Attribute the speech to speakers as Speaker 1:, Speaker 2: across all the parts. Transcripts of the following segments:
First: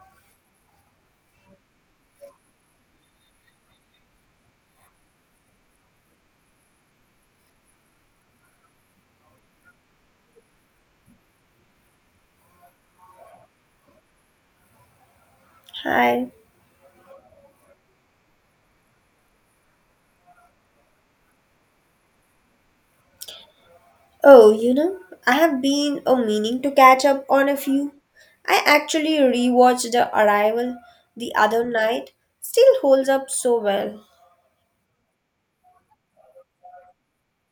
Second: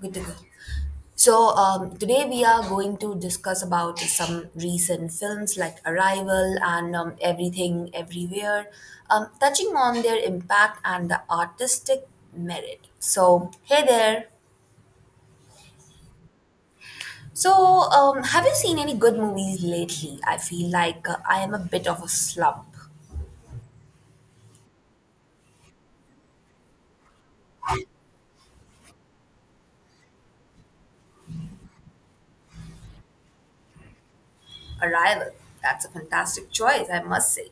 Speaker 1: Good to go. Today we are going to discuss about some recent films like Arrival and Everything Everywhere, touching on their impact and the artistic merit. So hey there.
Speaker 2: Hi.
Speaker 1: So have you seen any good movies lately? I feel like I am a bit of a slump.
Speaker 2: Oh, you know, I have been meaning to catch up on a few. I actually rewatched The Arrival the other night. Still holds up so well.
Speaker 1: Arrival. That's a fantastic choice, I must say.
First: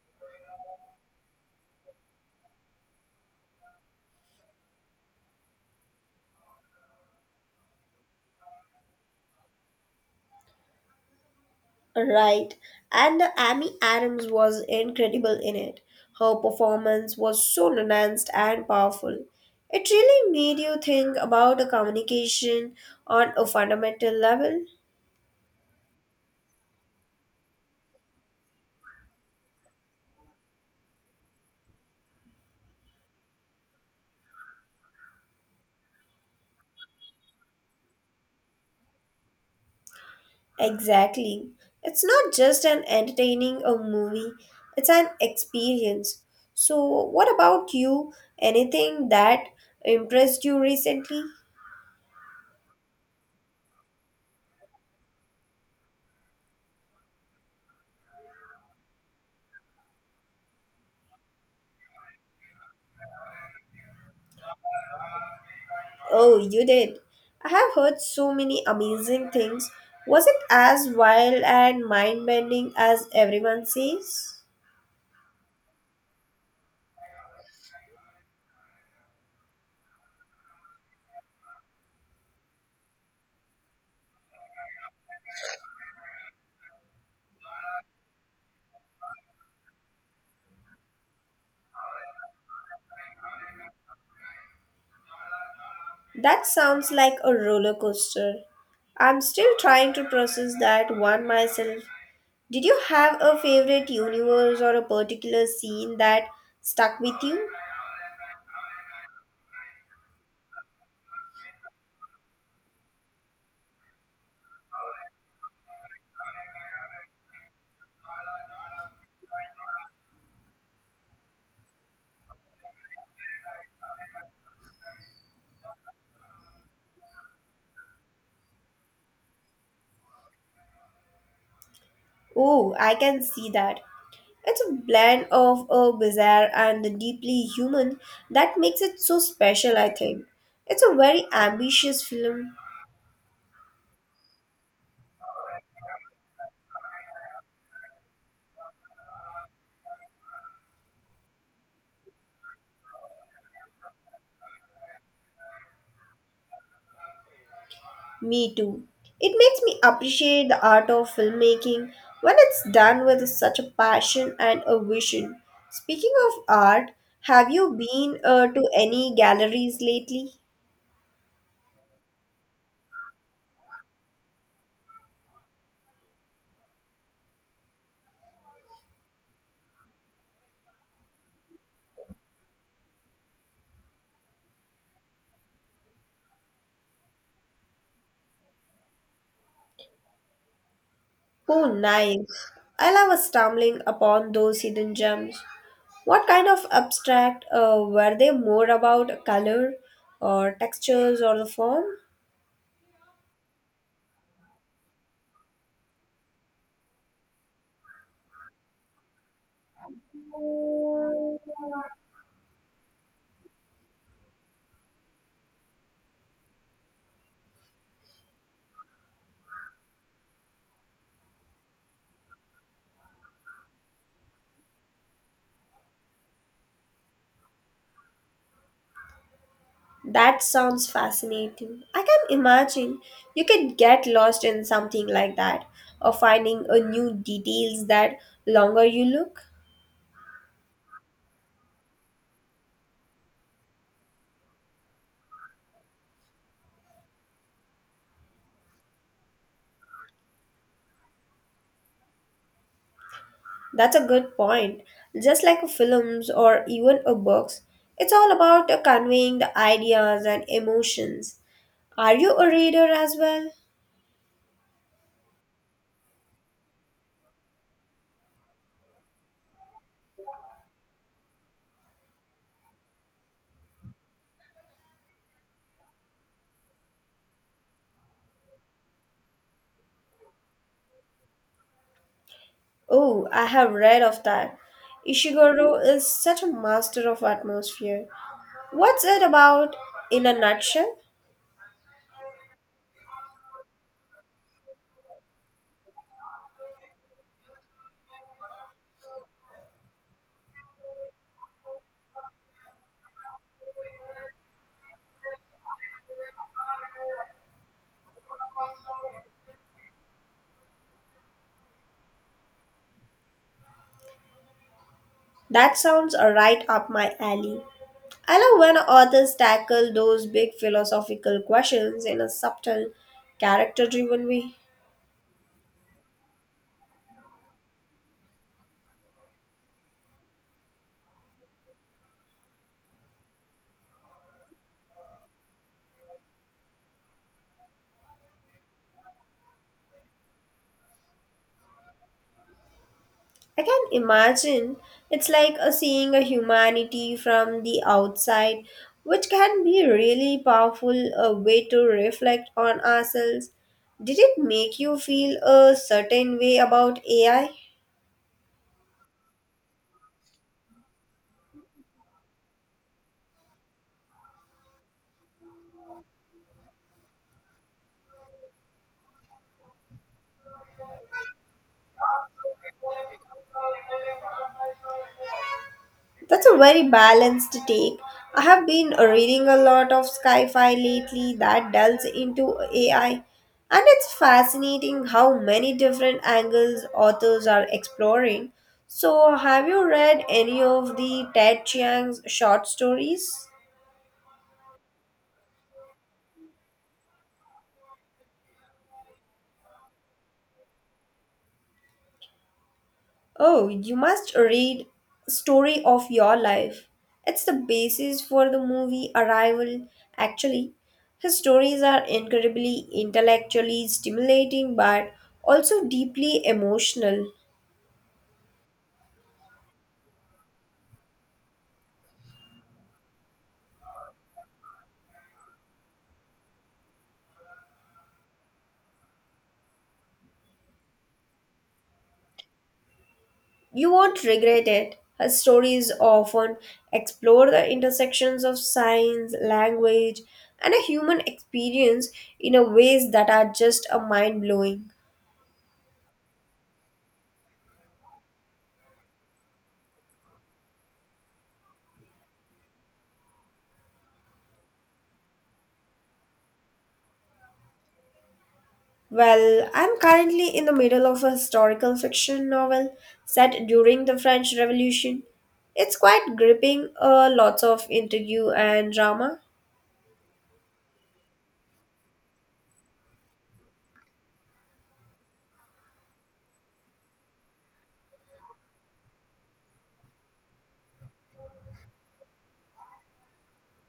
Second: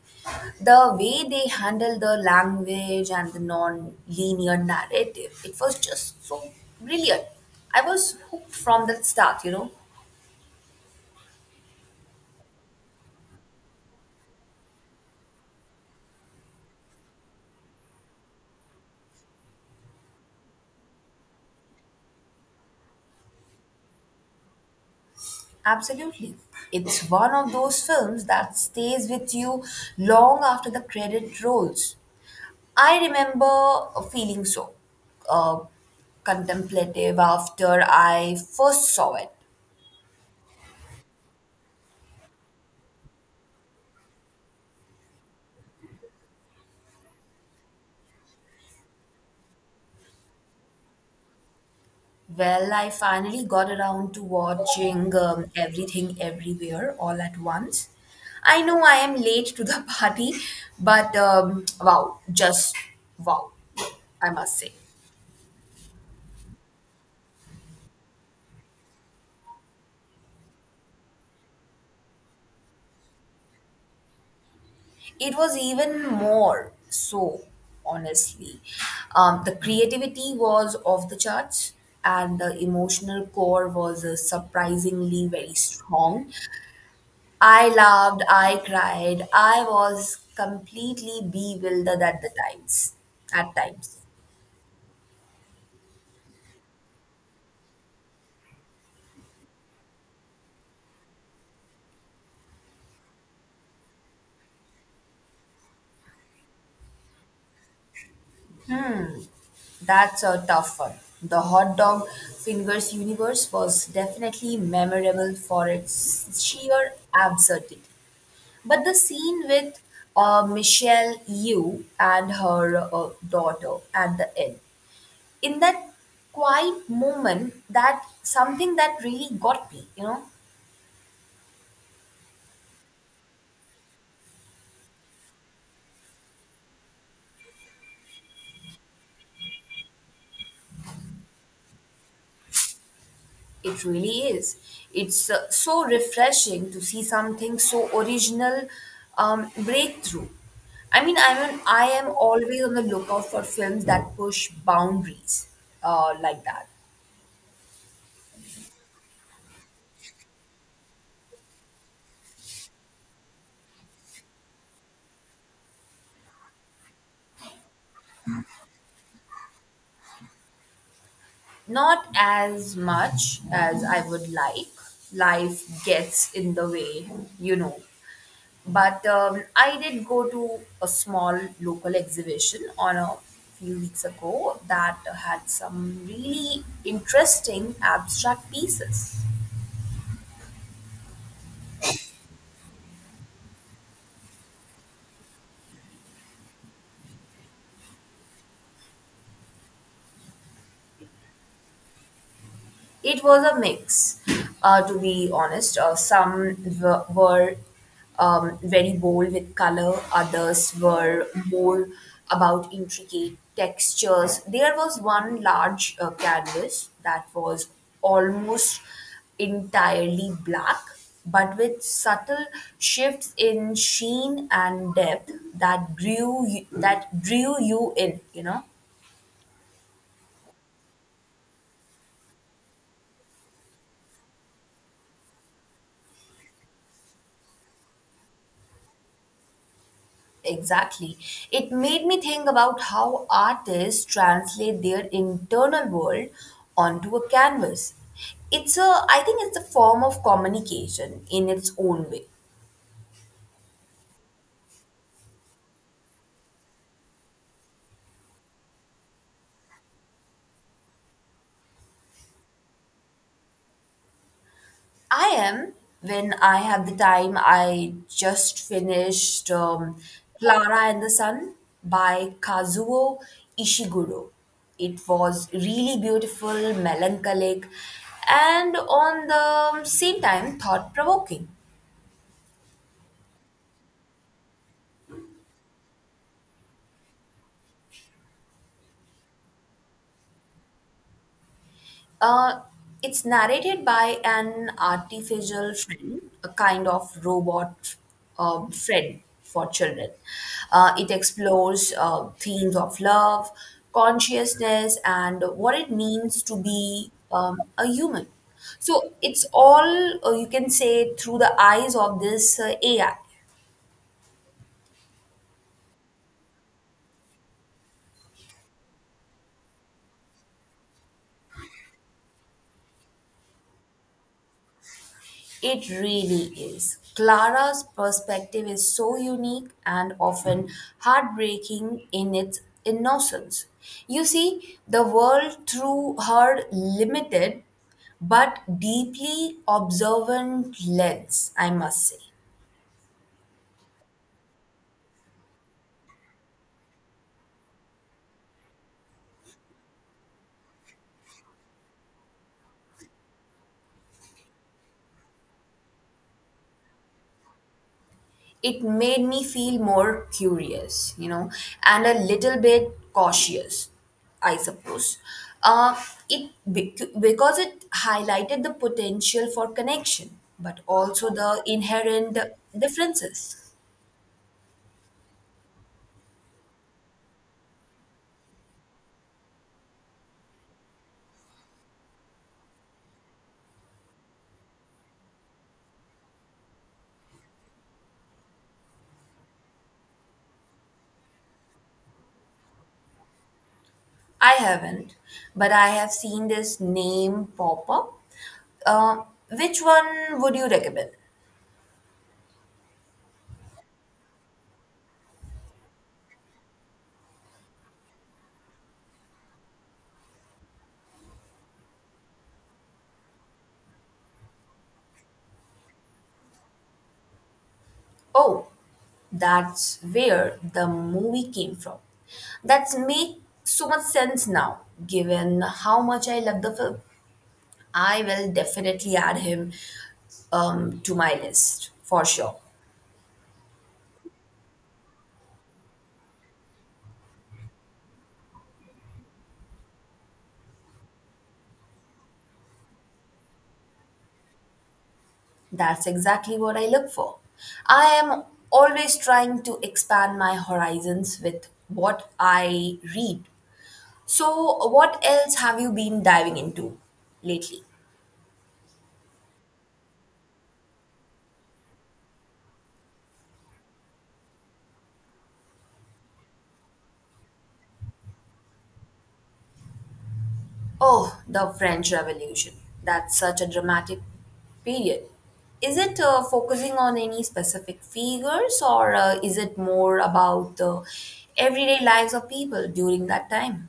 Speaker 1: The way they handled the language and the non linear narrative, it was just so brilliant. I was hooked from the start, you know.
Speaker 2: Right. And Amy Adams was incredible in it. Her performance was so nuanced and powerful. It really made you think about a communication on a fundamental level.
Speaker 1: Absolutely. It's one of those films that stays with you long after the credit rolls. I remember feeling so uh, contemplative after I first saw it.
Speaker 2: Exactly. It's not just an entertaining a movie, it's an experience. So, what about you? Anything that impressed you recently?
Speaker 1: Well, I finally got around to watching everything everywhere all at once. I know I am late to the party, but wow, just wow, I must say.
Speaker 2: Oh, you did. I have heard so many amazing things. Was it as wild and mind bending as everyone says?
Speaker 1: It was even more so, honestly. The creativity was off the charts, and the emotional core was surprisingly very strong. I laughed, I cried, I was completely bewildered at the times. At times.
Speaker 2: That sounds like a roller coaster. I'm still trying to process that one myself. Did you have a favorite universe or a particular scene that stuck with you?
Speaker 1: That's a tough one. The hot dog fingers universe was definitely memorable for its sheer absurdity. But the scene with Michelle Yu and her daughter at the end, in that quiet moment, that something that really got me, you know.
Speaker 2: Oh, I can see that. It's a blend of a bizarre and the deeply human that makes it so special, I think. It's a very ambitious film.
Speaker 1: It really is. It's so refreshing to see something so original breakthrough. I mean, I am always on the lookout for films that push boundaries like that.
Speaker 2: Me too. It makes me appreciate the art of filmmaking when it's done with such a passion and a vision. Speaking of art, have you been to any galleries lately?
Speaker 1: Not as much as I would like. Life gets in the way, you know. But I did go to a small local exhibition on a few weeks ago that had some really interesting abstract pieces.
Speaker 2: Oh, nice. I love stumbling upon those hidden gems. What kind of abstract were they more about color or textures or the form?
Speaker 1: It was a mix, to be honest. Some were very bold with color, others were more about intricate textures. There was one large canvas that was almost entirely black, but with subtle shifts in sheen and depth that that drew you in, you know.
Speaker 2: That sounds fascinating. I can imagine you could get lost in something like that or finding a new details that longer you look.
Speaker 1: Exactly. It made me think about how artists translate their internal world onto a canvas. It's a I think it's a form of communication in its own way.
Speaker 2: That's a good point. Just like films or even a books, it's all about conveying the ideas and emotions. Are you a reader as well?
Speaker 1: I am when I have the time I just finished Clara and the Sun by Kazuo Ishiguro. It was really beautiful, melancholic and on the same time thought provoking.
Speaker 2: Oh, I have read of that. Ishiguro is such a master of atmosphere. What's it about in a nutshell?
Speaker 1: Uh, it's narrated by an artificial friend, a kind of robot friend for children. It explores themes of love, consciousness, and what it means to be a human. So it's all you can say through the eyes of this AI.
Speaker 2: That sounds right up my alley. I love when authors tackle those big philosophical questions in a subtle, character driven way.
Speaker 1: It really is. Clara's perspective is so unique and often heartbreaking in its innocence. You see the world through her limited but deeply observant lens, I must say.
Speaker 2: I can imagine it's like a seeing a humanity from the outside, which can be really powerful a way to reflect on ourselves. Did it make you feel a certain way about AI?
Speaker 1: It made me feel more curious, you know, and a little bit cautious, I suppose. Uh, because it highlighted the potential for connection, but also the inherent differences.
Speaker 2: That's a very balanced take. I have been reading a lot of sci-fi lately that delves into AI, and it's fascinating how many different angles authors are exploring. So, have you read any of the Ted Chiang's short stories?
Speaker 1: I haven't, but I have seen this name pop up. Uh, which one would you recommend?
Speaker 2: Oh, you must read Story of Your Life. It's the basis for the movie Arrival. Actually, his stories are incredibly intellectually stimulating but also deeply emotional.
Speaker 1: Oh, that's where the movie came from. That's make so much sense now, given how much I love the film. I will definitely add him to my list for sure.
Speaker 2: You won't regret it. His stories often explore the intersections of science, language, and a human experience in a ways that are just a mind blowing.
Speaker 1: That's exactly what I look for. I am always trying to expand my horizons with what I read. So, what else have you been diving into lately?
Speaker 2: Well, I'm currently in the middle of a historical fiction novel set during the French Revolution. It's quite gripping, lots of intrigue and drama.
Speaker 1: Oh, the French Revolution. That's such a dramatic period. Is it focusing on any specific figures or is it more about the everyday lives of people during that time?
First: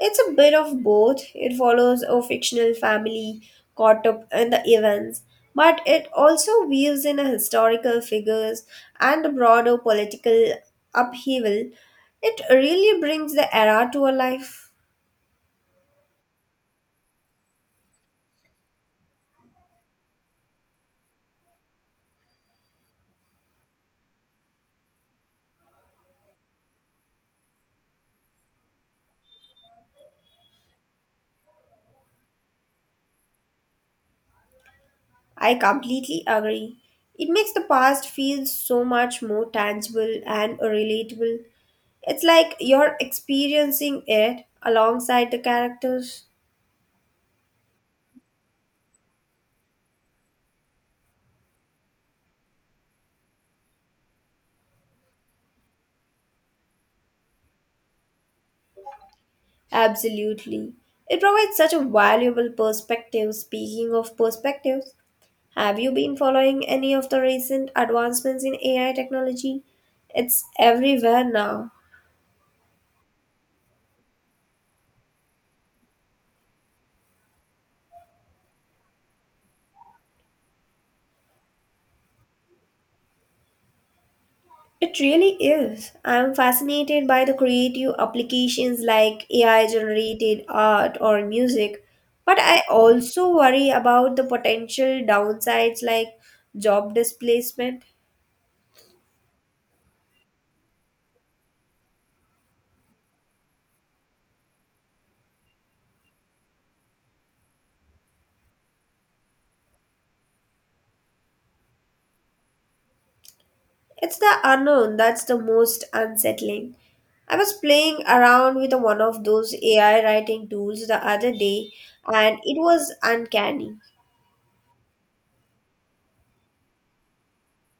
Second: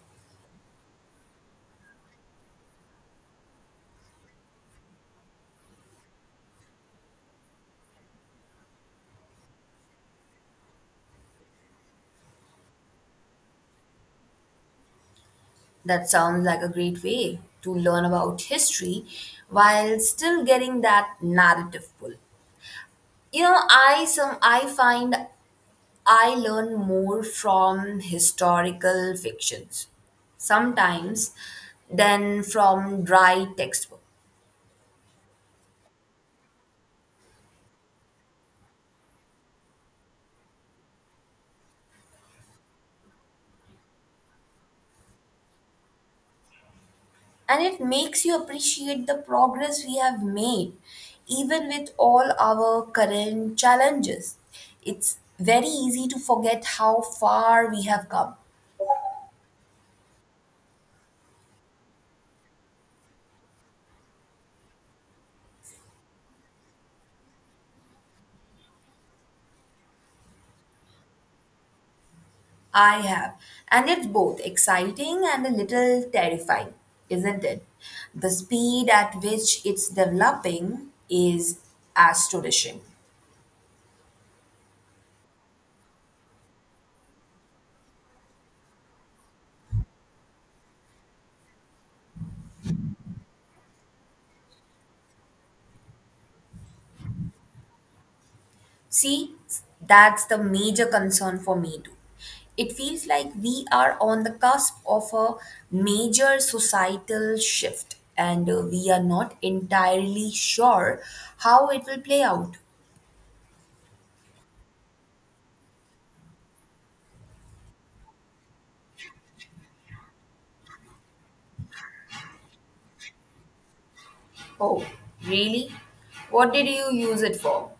Speaker 2: It's a bit of both. It follows a fictional family caught up in the events, but it also weaves in a historical figures and the broader political upheaval. It really brings the era to a life.
Speaker 1: That sounds like a great way to learn about history while still getting that narrative pull. You know, I find I learn more from historical fictions sometimes than from dry textbook.
Speaker 2: I completely agree. It makes the past feel so much more tangible and relatable. It's like you're experiencing it alongside the characters.
Speaker 1: And it makes you appreciate the progress we have made, even with all our current challenges. It's very easy to forget how far we have come.
Speaker 2: Absolutely. It provides such a valuable perspective. Speaking of perspectives, have you been following any of the recent advancements in AI technology? It's everywhere now.
Speaker 1: I have. And it's both exciting and a little terrifying, isn't it? The speed at which it's developing is astonishing.
Speaker 2: It really is. I'm fascinated by the creative applications like AI generated art or music, but I also worry about the potential downsides like job displacement.
Speaker 1: See, that's the major concern for me too. It feels like we are on the cusp of a major societal shift, and we are not entirely sure how it will play out.
Speaker 2: It's the unknown that's the most unsettling. I was playing around with one of those AI writing tools the other day and it was uncanny.
Speaker 1: Oh, really? What did you use it for?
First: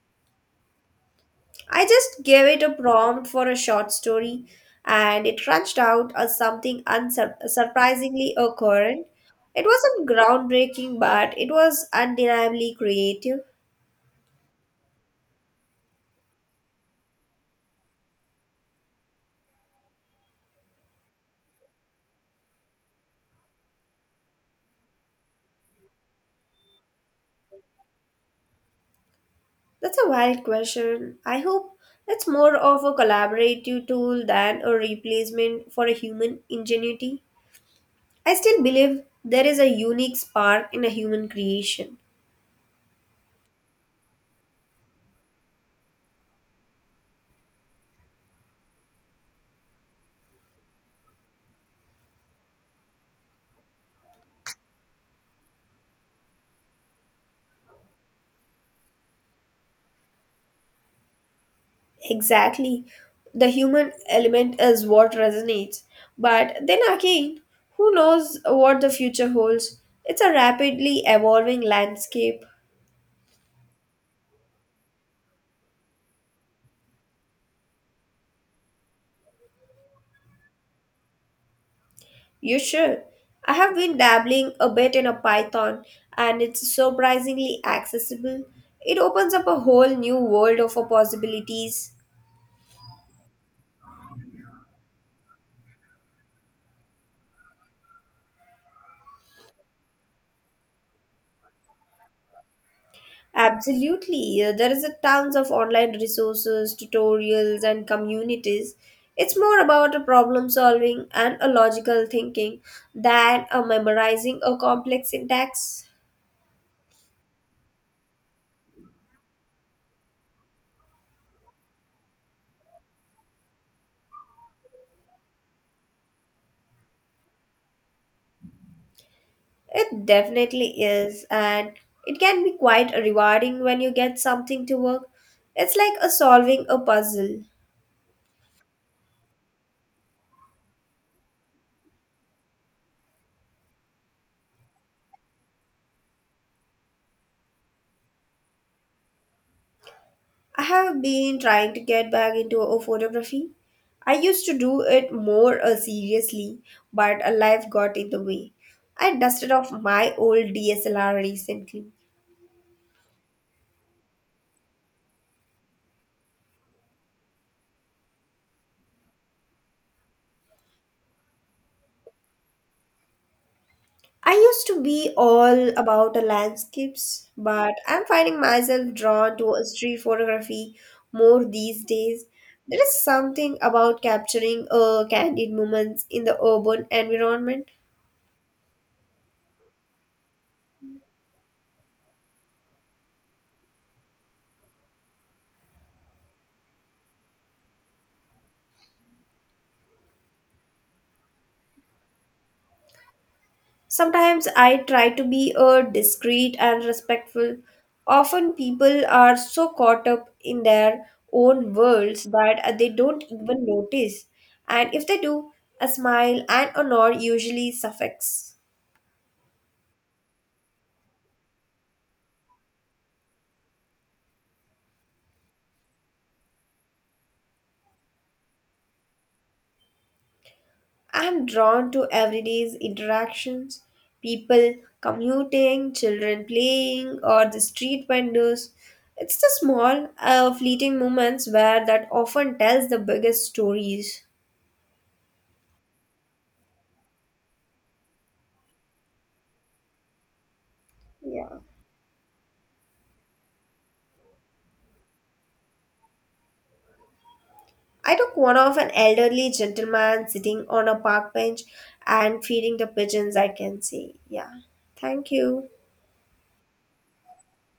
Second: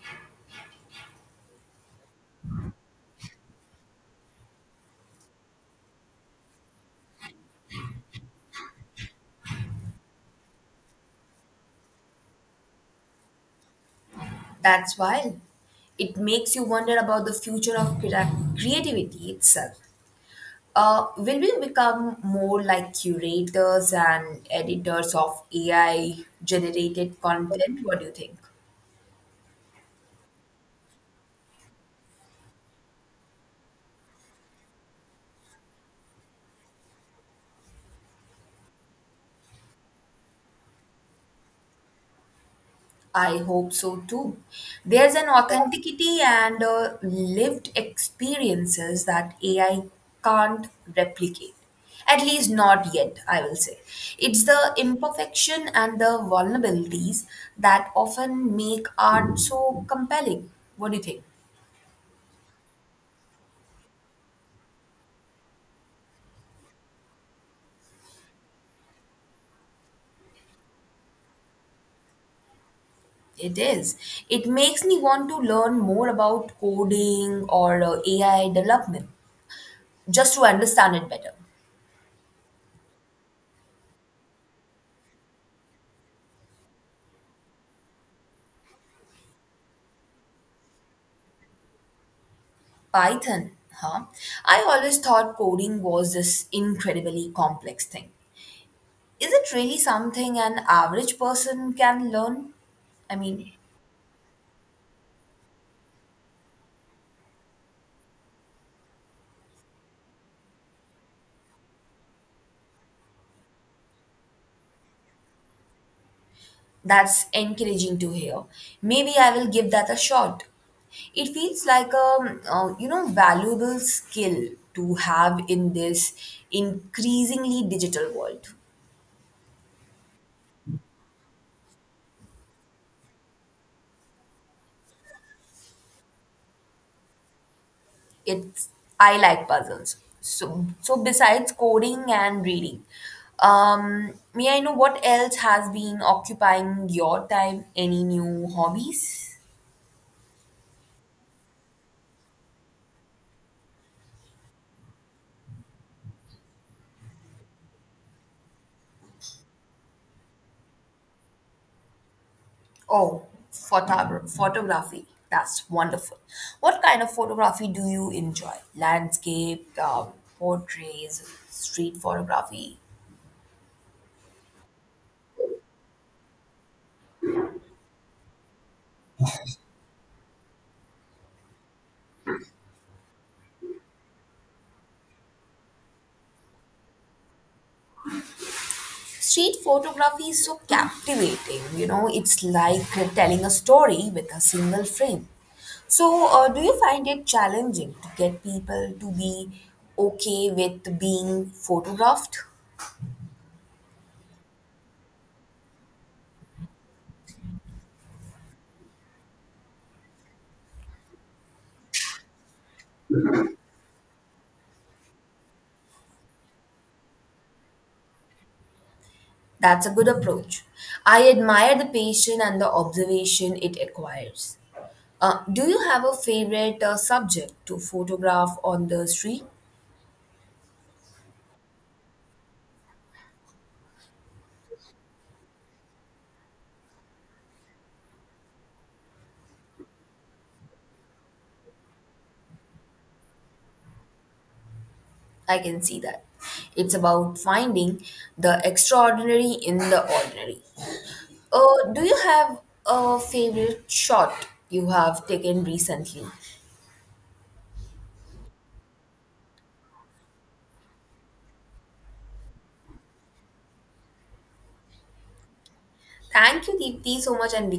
Speaker 2: I just gave it a prompt for a short story, and it crunched out as something surprisingly occurrent. It wasn't groundbreaking, but it was undeniably creative.
Speaker 1: That's wild. It makes you wonder about the future of creativity itself. Will we become more like curators and editors of AI generated content? What do you think?
Speaker 2: That's a wild question. I hope it's more of a collaborative tool than a replacement for a human ingenuity. I still believe there is a unique spark in a human creation.
Speaker 1: I hope so too. There's an authenticity and lived experiences that AI can't replicate. At least not yet, I will say. It's the imperfection and the vulnerabilities that often make art so compelling. What do you think?
Speaker 2: Exactly. The human element is what resonates. But then again, who knows what the future holds? It's a rapidly evolving landscape.
Speaker 1: It is. It makes me want to learn more about coding or AI development just to understand it better.
Speaker 2: You should. I have been dabbling a bit in a Python and it's surprisingly accessible. It opens up a whole new world of possibilities.
Speaker 1: Python, huh? I always thought coding was this incredibly complex thing. Is it really something an average person can learn? I mean,
Speaker 2: Absolutely. There is a tons of online resources, tutorials and communities. It's more about a problem solving and a logical thinking than a memorizing a complex syntax.
Speaker 1: that's encouraging to hear. Maybe I will give that a shot. It feels like a you know valuable skill to have in this increasingly digital world.
Speaker 2: It definitely is and it can be quite rewarding when you get something to work. It's like a solving a puzzle.
Speaker 1: It's I like puzzles. So besides coding and reading, may I know what else has been occupying your time? Any new hobbies?
Speaker 2: I have been trying to get back into a photography. I used to do it more seriously, but life got in the way. I dusted off my old DSLR recently.
Speaker 1: Oh, photography. That's wonderful. What kind of photography do you enjoy? Landscape, portraits, street photography.
Speaker 2: I used to be all about the landscapes, but I'm finding myself drawn to a street photography more these days. There is something about capturing candid moments in the urban environment.
Speaker 1: Street photography is so captivating, you know, it's like telling a story with a single frame. So, do you find it challenging to get people to be okay with being photographed?
Speaker 2: Sometimes I try to be discreet and respectful. Often people are so caught up in their own worlds that they don't even notice. And if they do, a smile and a nod usually suffice.
Speaker 1: That's a good approach. I admire the patience and the observation it requires. Do you have a favorite subject to photograph on the street?
Speaker 2: I am drawn to everyday's interactions people commuting, children playing, or the street vendors. It's the small, fleeting moments where that often tells the biggest stories.
Speaker 1: I can see that. It's about finding the extraordinary in the ordinary.
Speaker 2: Yeah.
Speaker 1: Do you have a favorite shot you have taken recently?
Speaker 2: I took one of an elderly gentleman sitting on a park bench and feeding the pigeons, I can see. Yeah. Thank you.
Speaker 1: Thank you, Deepti, so much, and